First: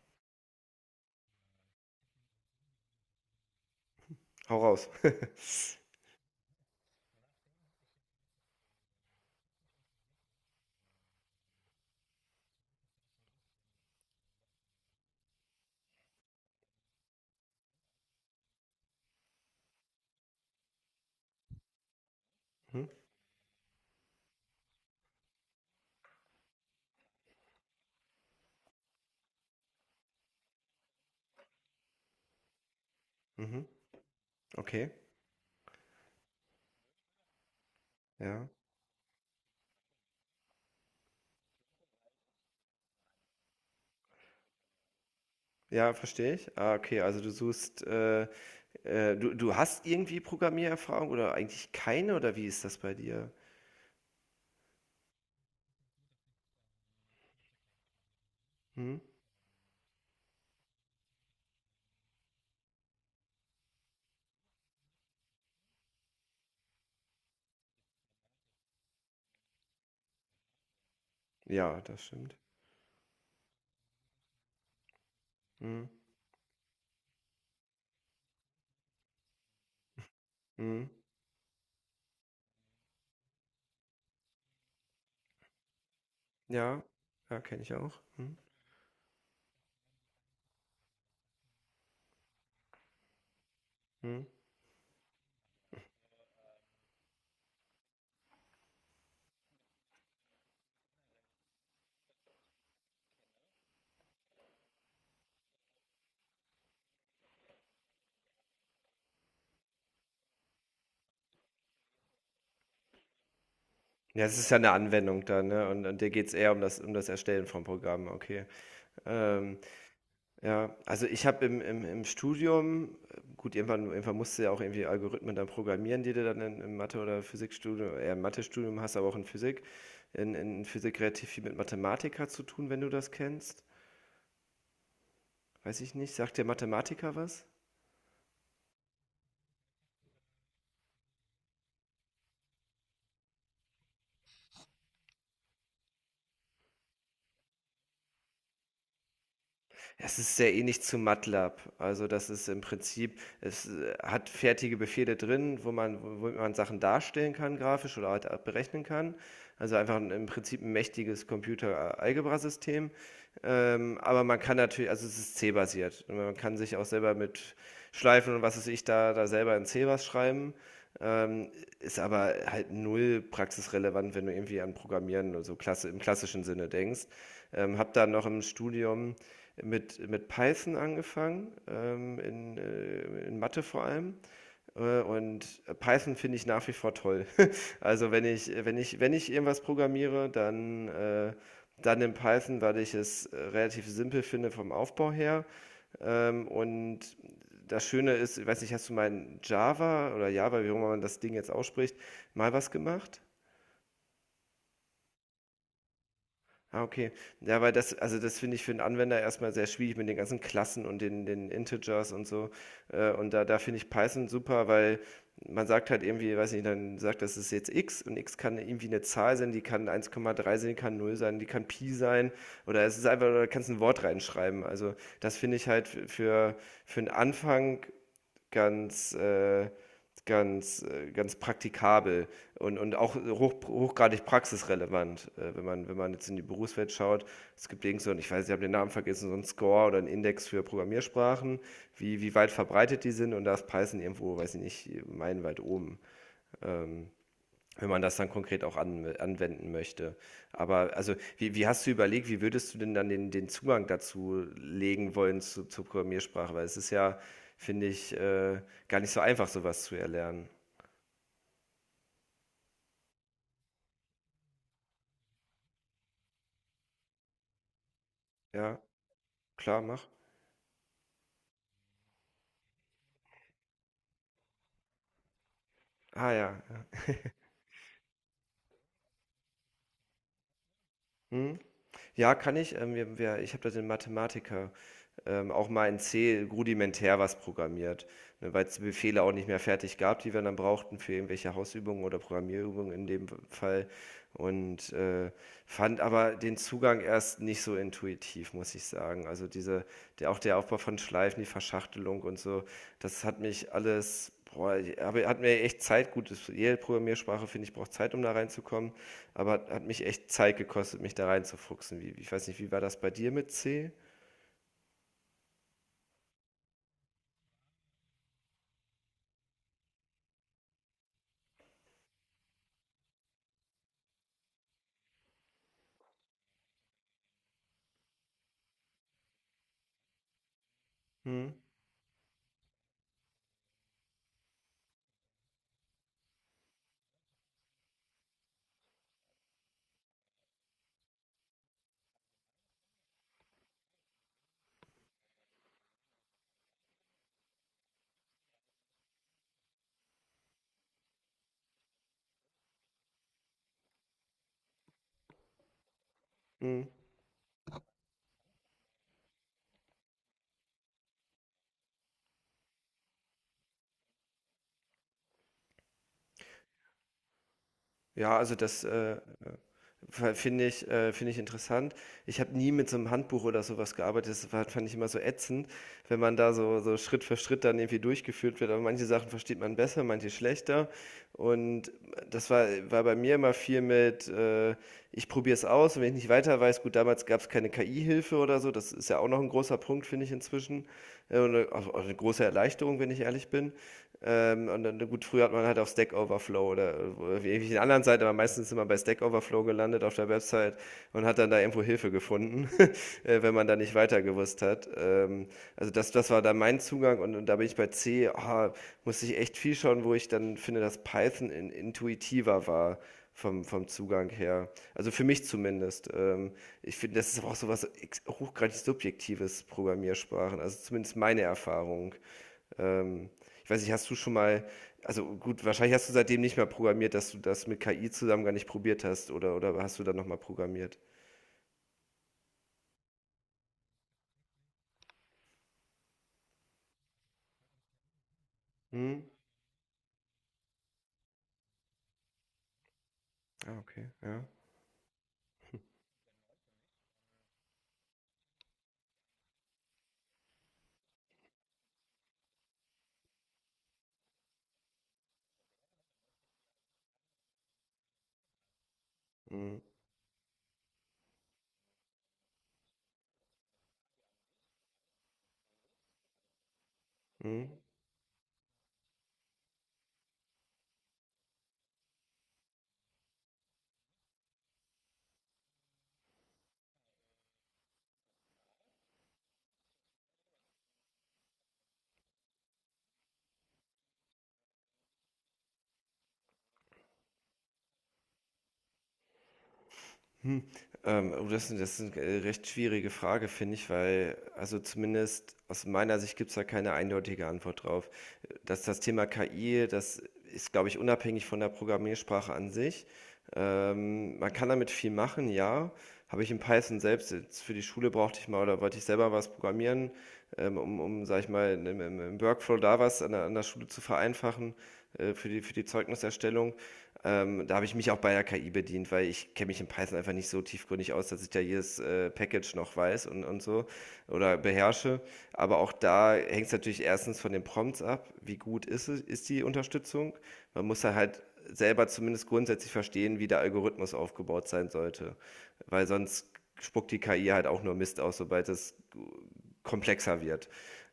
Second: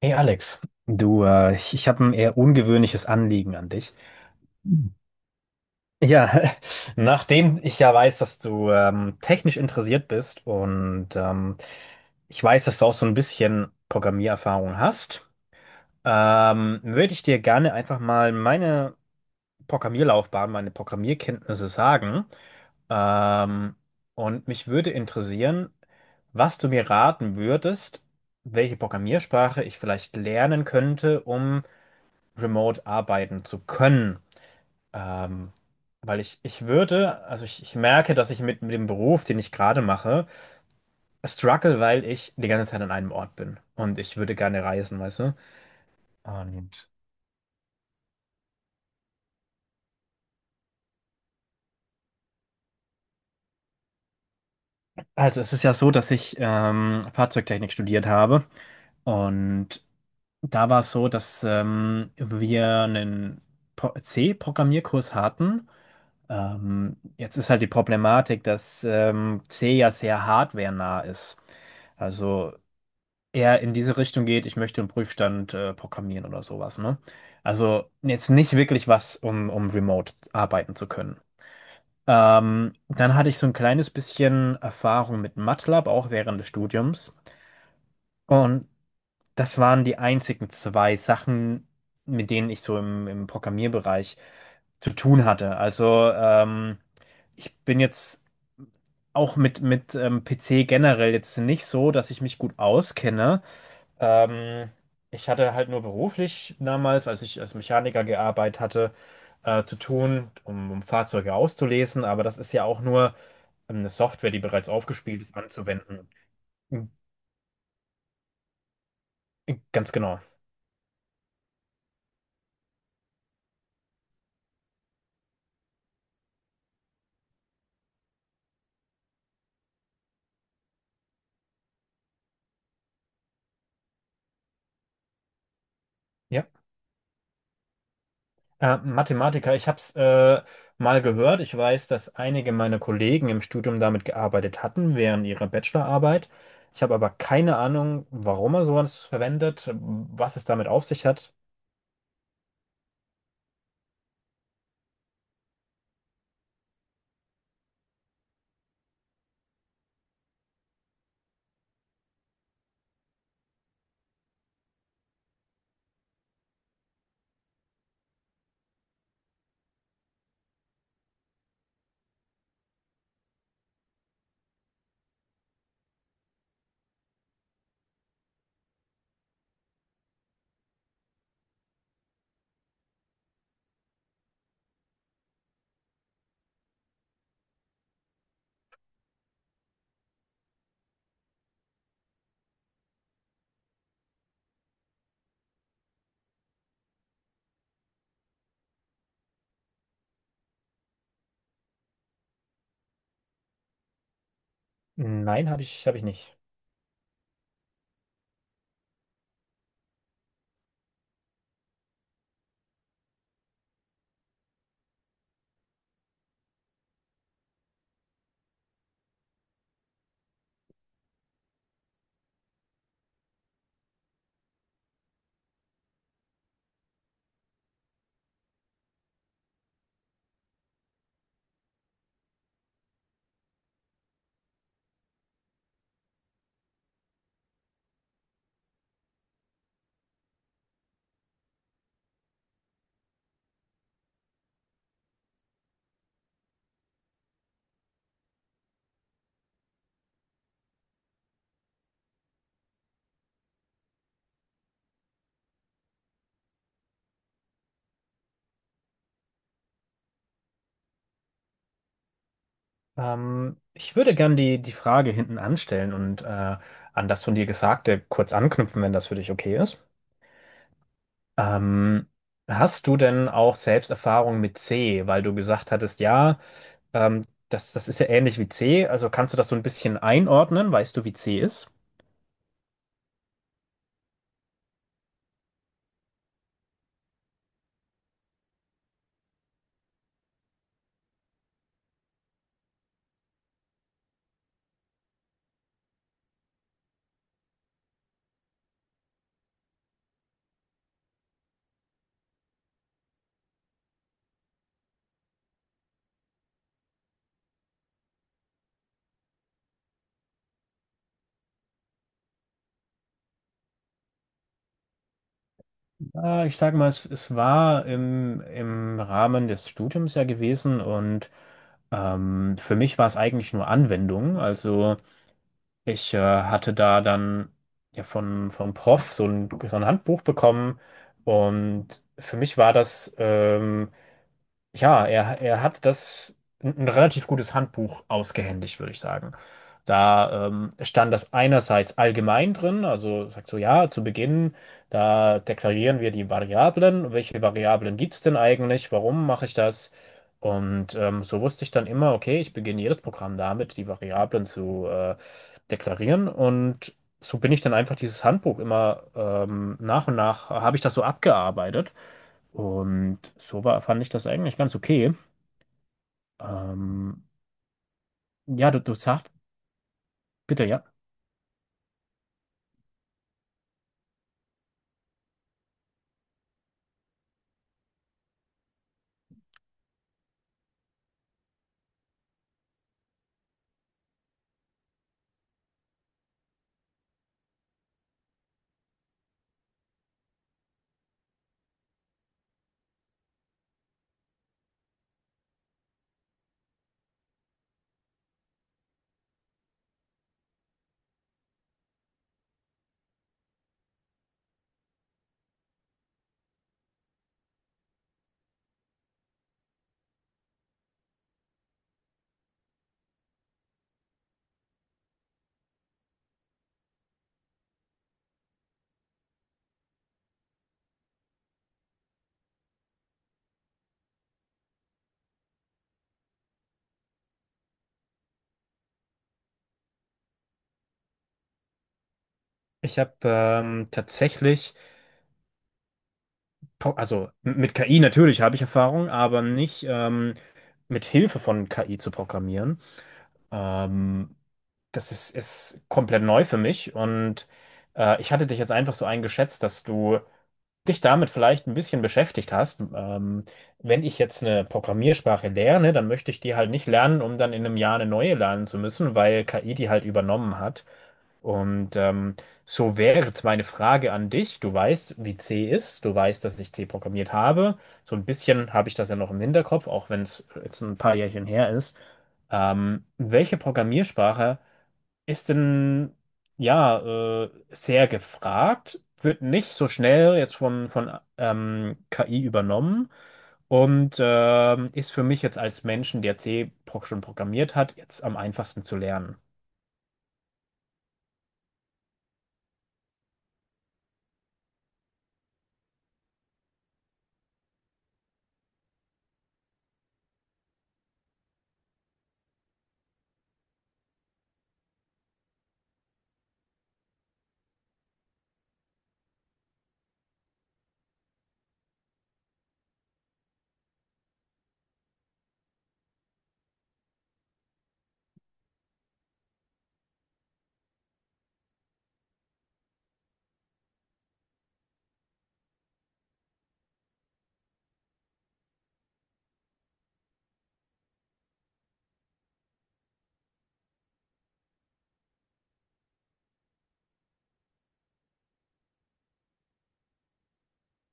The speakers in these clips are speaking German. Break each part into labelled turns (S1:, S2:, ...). S1: Hey Alex, du, ich habe ein eher ungewöhnliches Anliegen an dich.
S2: Hau raus.
S1: Mhm. Ja, nachdem ich ja weiß, dass du technisch interessiert bist und ich weiß, dass du auch so ein bisschen Programmiererfahrung hast, würde ich dir gerne einfach mal meine Programmierlaufbahn, meine Programmierkenntnisse sagen.
S2: Mhm,
S1: Ähm, und mich würde interessieren, was du mir raten würdest, welche Programmiersprache ich vielleicht lernen könnte, um remote arbeiten zu
S2: mhm,
S1: können.
S2: okay,
S1: Ähm, weil ich würde, also ich merke, dass ich
S2: ja.
S1: mit dem Beruf, den ich gerade mache, struggle, weil ich die ganze Zeit an einem Ort bin. Und ich würde gerne reisen, weißt du?
S2: Ja, verstehe ich. Ah,
S1: Und
S2: okay, also du suchst, du hast irgendwie Programmiererfahrung oder eigentlich keine oder wie ist das bei dir?
S1: also es ist ja so, dass ich Fahrzeugtechnik studiert habe.
S2: Mhm.
S1: Und da war es so, dass wir einen C-Programmierkurs hatten. Jetzt ist halt die Problematik, dass C ja sehr hardwarenah ist.
S2: Ja, das stimmt.
S1: Also eher in diese Richtung geht, ich möchte einen Prüfstand
S2: Mhm.
S1: programmieren oder sowas, ne? Also jetzt nicht wirklich was, um remote arbeiten zu
S2: Mhm.
S1: können. Dann hatte ich so ein kleines bisschen Erfahrung mit MATLAB, auch während des
S2: Ja,
S1: Studiums.
S2: ja, kenne ich auch. Mhm.
S1: Und das waren die einzigen zwei Sachen, mit denen ich so im Programmierbereich
S2: Mhm.
S1: zu tun hatte. Also ich bin jetzt auch mit PC generell jetzt nicht so, dass ich mich gut auskenne. Ähm, Ich hatte halt nur beruflich damals, als ich als Mechaniker gearbeitet hatte, zu tun, um Fahrzeuge auszulesen, aber das ist ja auch nur eine
S2: Ja,
S1: Software,
S2: es
S1: die
S2: ist ja
S1: bereits
S2: eine
S1: aufgespielt
S2: Anwendung
S1: ist,
S2: dann, ne? Und
S1: anzuwenden.
S2: dir geht es eher
S1: Mhm.
S2: um das Erstellen von Programmen, okay. Ähm,
S1: Ganz genau.
S2: ja, also ich habe im Studium, gut, irgendwann musst du ja auch irgendwie Algorithmen dann programmieren, die du dann in, im Mathe- oder Physikstudium, eher im Mathe-Studium hast, aber auch in Physik. In Physik relativ viel mit Mathematiker zu tun, wenn du das kennst. Weiß ich nicht. Sagt dir
S1: Ja.
S2: Mathematiker was?
S1: Mathematiker, ich habe es mal gehört. Ich weiß, dass einige meiner Kollegen im Studium damit gearbeitet hatten, während ihrer Bachelorarbeit. Ich habe aber keine Ahnung, warum er sowas verwendet,
S2: Es ist
S1: was es
S2: sehr
S1: damit
S2: ähnlich
S1: auf
S2: zu
S1: sich hat.
S2: MATLAB. Also das ist im Prinzip, es hat fertige Befehle drin, wo man Sachen darstellen kann, grafisch oder halt auch berechnen kann. Also einfach ein, im Prinzip ein mächtiges Computer-Algebra-System. Aber man kann natürlich, also es ist C-basiert. Und man kann sich auch selber mit Schleifen und was weiß ich da, da selber in C was schreiben. Ähm, ist aber halt null praxisrelevant, wenn du irgendwie an Programmieren oder so klasse, im klassischen Sinne denkst. Hab dann noch im Studium mit, Python angefangen, in Mathe vor allem. Und Python finde ich nach wie vor toll. Also wenn ich irgendwas programmiere, dann, dann in Python, weil ich es relativ simpel finde vom Aufbau her. Und das Schöne ist, ich weiß nicht, hast du mal in Java oder Java, wie auch immer man das Ding jetzt ausspricht, mal was gemacht?
S1: Nein, habe ich nicht.
S2: Ah, okay. Ja, weil das also, das finde ich für einen Anwender erstmal sehr schwierig mit den ganzen Klassen und den Integers und so. Und da finde ich Python super, weil man sagt halt irgendwie weiß nicht, dann sagt das ist jetzt X und X kann irgendwie eine Zahl sein, die kann 1,3 sein, die kann null sein, die kann Pi sein oder es ist einfach oder du kannst ein Wort reinschreiben. Also, das finde ich halt f für einen Anfang ganz, äh, ganz praktikabel und auch hochgradig praxisrelevant, wenn man jetzt in die Berufswelt schaut. Es gibt irgend so, ich weiß, ich habe den Namen vergessen, so einen Score oder einen Index für Programmiersprachen, wie weit verbreitet die sind, und da ist Python irgendwo, weiß ich nicht, meilenweit oben. Ähm, wenn man das dann konkret auch anwenden möchte. Aber also, wie hast du überlegt, wie würdest du denn dann den Zugang dazu legen wollen zu, zur Programmiersprache? Weil es ist ja, finde ich, gar nicht so einfach, sowas zu erlernen.
S1: Ich würde gern die Frage hinten anstellen und an das von dir Gesagte kurz
S2: Ja,
S1: anknüpfen, wenn das für dich okay ist.
S2: klar, mach.
S1: Ähm, hast du denn auch selbst Erfahrung mit C, weil du gesagt hattest,
S2: Ah
S1: ja,
S2: ja, ja.
S1: ähm, das ist ja ähnlich wie C, also kannst du das so ein bisschen einordnen? Weißt du, wie C
S2: Hm?
S1: ist?
S2: Ja, kann ich. Ich habe da den Mathematiker auch mal in C rudimentär was programmiert, ne, weil es die Befehle auch nicht mehr fertig gab, die wir dann brauchten für irgendwelche Hausübungen oder Programmierübungen in dem Fall. Und fand aber den Zugang erst nicht so intuitiv, muss ich sagen. Also diese, der, auch der Aufbau von Schleifen, die Verschachtelung und so, das hat mich alles, boah, aber hat mir echt Zeit, gut, jede Programmiersprache, finde ich, braucht Zeit, um da reinzukommen. Aber hat mich echt Zeit gekostet, mich da reinzufuchsen. Wie, ich weiß nicht, wie war das bei dir mit C?
S1: Ich sage mal, es war im Rahmen des Studiums ja gewesen und für mich war es eigentlich nur Anwendung, also. Ich hatte da dann ja von vom Prof so ein Handbuch bekommen
S2: Hm?
S1: und für mich war das ja, er hat das ein relativ gutes Handbuch ausgehändigt, würde ich sagen. Da stand das einerseits allgemein drin, also sagt so, ja, zu Beginn, da deklarieren wir die Variablen, welche Variablen gibt es denn eigentlich, warum mache ich das? Und so wusste ich dann immer, okay, ich beginne jedes Programm damit, die Variablen zu deklarieren.
S2: Hm.
S1: Und so bin ich dann einfach dieses Handbuch immer nach und nach, habe ich das so abgearbeitet. Und so war, fand ich das eigentlich ganz okay. Ähm,
S2: Ja, also
S1: ja, du sagst, bitte,
S2: finde
S1: ja.
S2: ich, finde ich interessant. Ich habe nie mit so einem Handbuch oder sowas gearbeitet. Das war, fand ich immer so ätzend, wenn man da so, so Schritt für Schritt dann irgendwie durchgeführt wird. Aber manche Sachen versteht man besser, manche schlechter. Und das war bei mir immer viel mit, ich probiere es aus und wenn ich nicht weiter weiß, gut, damals gab es keine KI-Hilfe oder so. Das ist ja auch noch ein großer Punkt, finde ich inzwischen. Und auch eine große Erleichterung, wenn ich ehrlich bin. Und dann, gut, früher hat man halt auf Stack Overflow oder irgendwelchen anderen Seiten, aber meistens immer bei Stack Overflow gelandet auf der Website und hat dann da irgendwo Hilfe gefunden, wenn man da nicht weiter gewusst hat. Also das, das war dann mein Zugang und da bin ich bei C, ah, musste ich echt viel schauen, wo ich dann finde, dass Python intuitiver war vom Zugang her. Also für mich zumindest. Ich finde, das ist aber auch so was hochgradig subjektives Programmiersprachen, also zumindest meine Erfahrung. Ähm, ich weiß nicht, hast du schon mal, also gut, wahrscheinlich hast du seitdem nicht mehr programmiert, dass du das mit KI zusammen gar nicht probiert hast, oder hast du dann nochmal programmiert?
S1: Ich habe tatsächlich, mit KI natürlich habe ich Erfahrung,
S2: Hm?
S1: aber nicht mit Hilfe von KI zu programmieren.
S2: Ah, okay,
S1: Ähm,
S2: ja.
S1: Das ist komplett neu für mich und ich hatte dich jetzt einfach so eingeschätzt, dass du dich damit vielleicht ein bisschen beschäftigt hast, wenn ich jetzt eine Programmiersprache lerne, dann möchte ich die halt nicht lernen, um dann in einem Jahr eine neue lernen zu müssen, weil KI
S2: Hm,
S1: die halt übernommen hat. Und so wäre jetzt meine Frage an dich. Du weißt, wie C ist, du weißt, dass ich C programmiert
S2: hm.
S1: habe. So ein bisschen habe ich das ja noch im Hinterkopf, auch wenn es jetzt ein paar Jährchen her ist. Welche Programmiersprache ist denn ja sehr gefragt, wird nicht so schnell jetzt von KI übernommen und ist für mich jetzt als Menschen, der C schon programmiert hat, jetzt am einfachsten zu lernen.
S2: Hm, oh, das ist 'ne, recht schwierige Frage, finde ich, weil also, zumindest aus meiner Sicht gibt's da keine eindeutige Antwort drauf. Dass das Thema KI, das ist, glaube ich, unabhängig von der Programmiersprache an sich. Man kann damit viel machen, ja. Habe ich in Python selbst jetzt für die Schule brauchte ich mal oder wollte ich selber was programmieren, um, sag ich mal, im Workflow da was an an der Schule zu vereinfachen für für die Zeugniserstellung. Da habe ich mich auch bei der KI bedient, weil ich kenne mich in Python einfach nicht so tiefgründig aus, dass ich da jedes Package noch weiß und so oder beherrsche. Aber auch da hängt es natürlich erstens von den Prompts ab, wie gut es, ist die Unterstützung. Man muss da halt selber zumindest grundsätzlich verstehen, wie der Algorithmus aufgebaut sein sollte, weil sonst spuckt die KI halt auch nur Mist aus, sobald es komplexer wird.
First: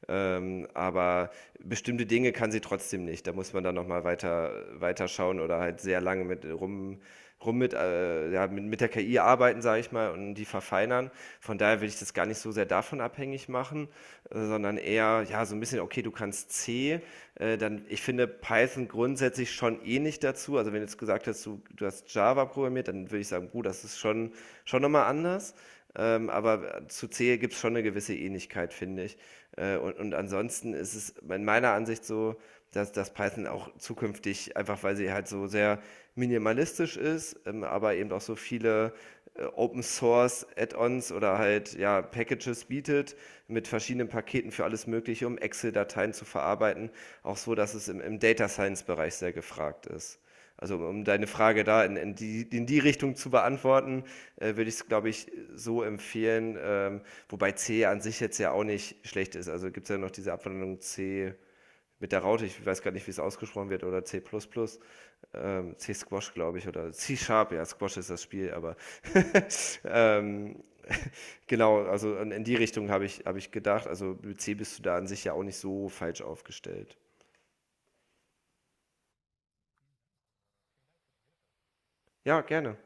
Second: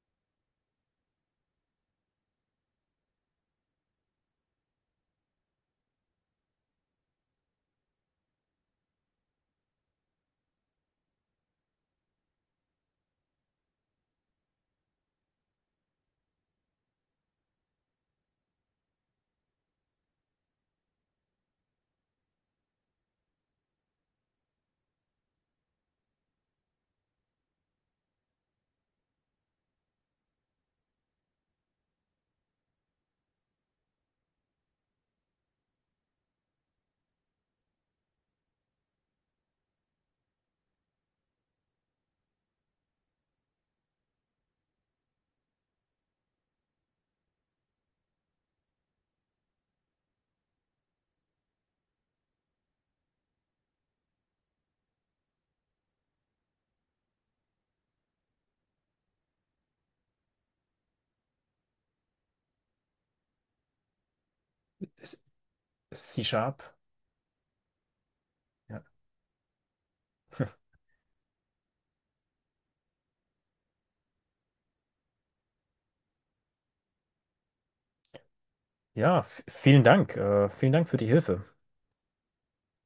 S2: Aber bestimmte Dinge kann sie trotzdem nicht. Da muss man dann nochmal weiter schauen oder halt sehr lange rum mit, ja, mit, der KI arbeiten, sage ich mal, und die verfeinern. Von daher will ich das gar nicht so sehr davon abhängig machen, sondern eher, ja, so ein bisschen, okay, du kannst C, dann, ich finde Python grundsätzlich schon ähnlich dazu. Also wenn du jetzt gesagt hast, du hast Java programmiert, dann würde ich sagen, gut, schon nochmal anders. Aber zu Zehe gibt es schon eine gewisse Ähnlichkeit, finde ich. Und ansonsten ist es in meiner Ansicht so, dass Python auch zukünftig, einfach weil sie halt so sehr minimalistisch ist, aber eben auch so viele Open Source Add-ons oder halt ja, Packages bietet mit verschiedenen Paketen für alles Mögliche, um Excel-Dateien zu verarbeiten, auch so, dass es im Data Science-Bereich sehr gefragt ist. Also um deine Frage da in die Richtung zu beantworten, würde ich es, glaube ich, so empfehlen. Wobei C an sich jetzt ja auch nicht schlecht ist. Also gibt es ja noch diese Abwandlung C mit der Raute, ich weiß gar nicht, wie es ausgesprochen wird, oder C++, plus plus. Ähm, C-Squash, glaube
S1: C-Sharp.
S2: ich, oder C-Sharp, ja, Squash ist das Spiel, aber
S1: Ja,
S2: ähm, genau, also in die Richtung habe hab ich gedacht. Also mit C bist du da an sich ja auch nicht so falsch aufgestellt.
S1: ja vielen Dank. Vielen Dank für die Hilfe.
S2: Ja, gerne.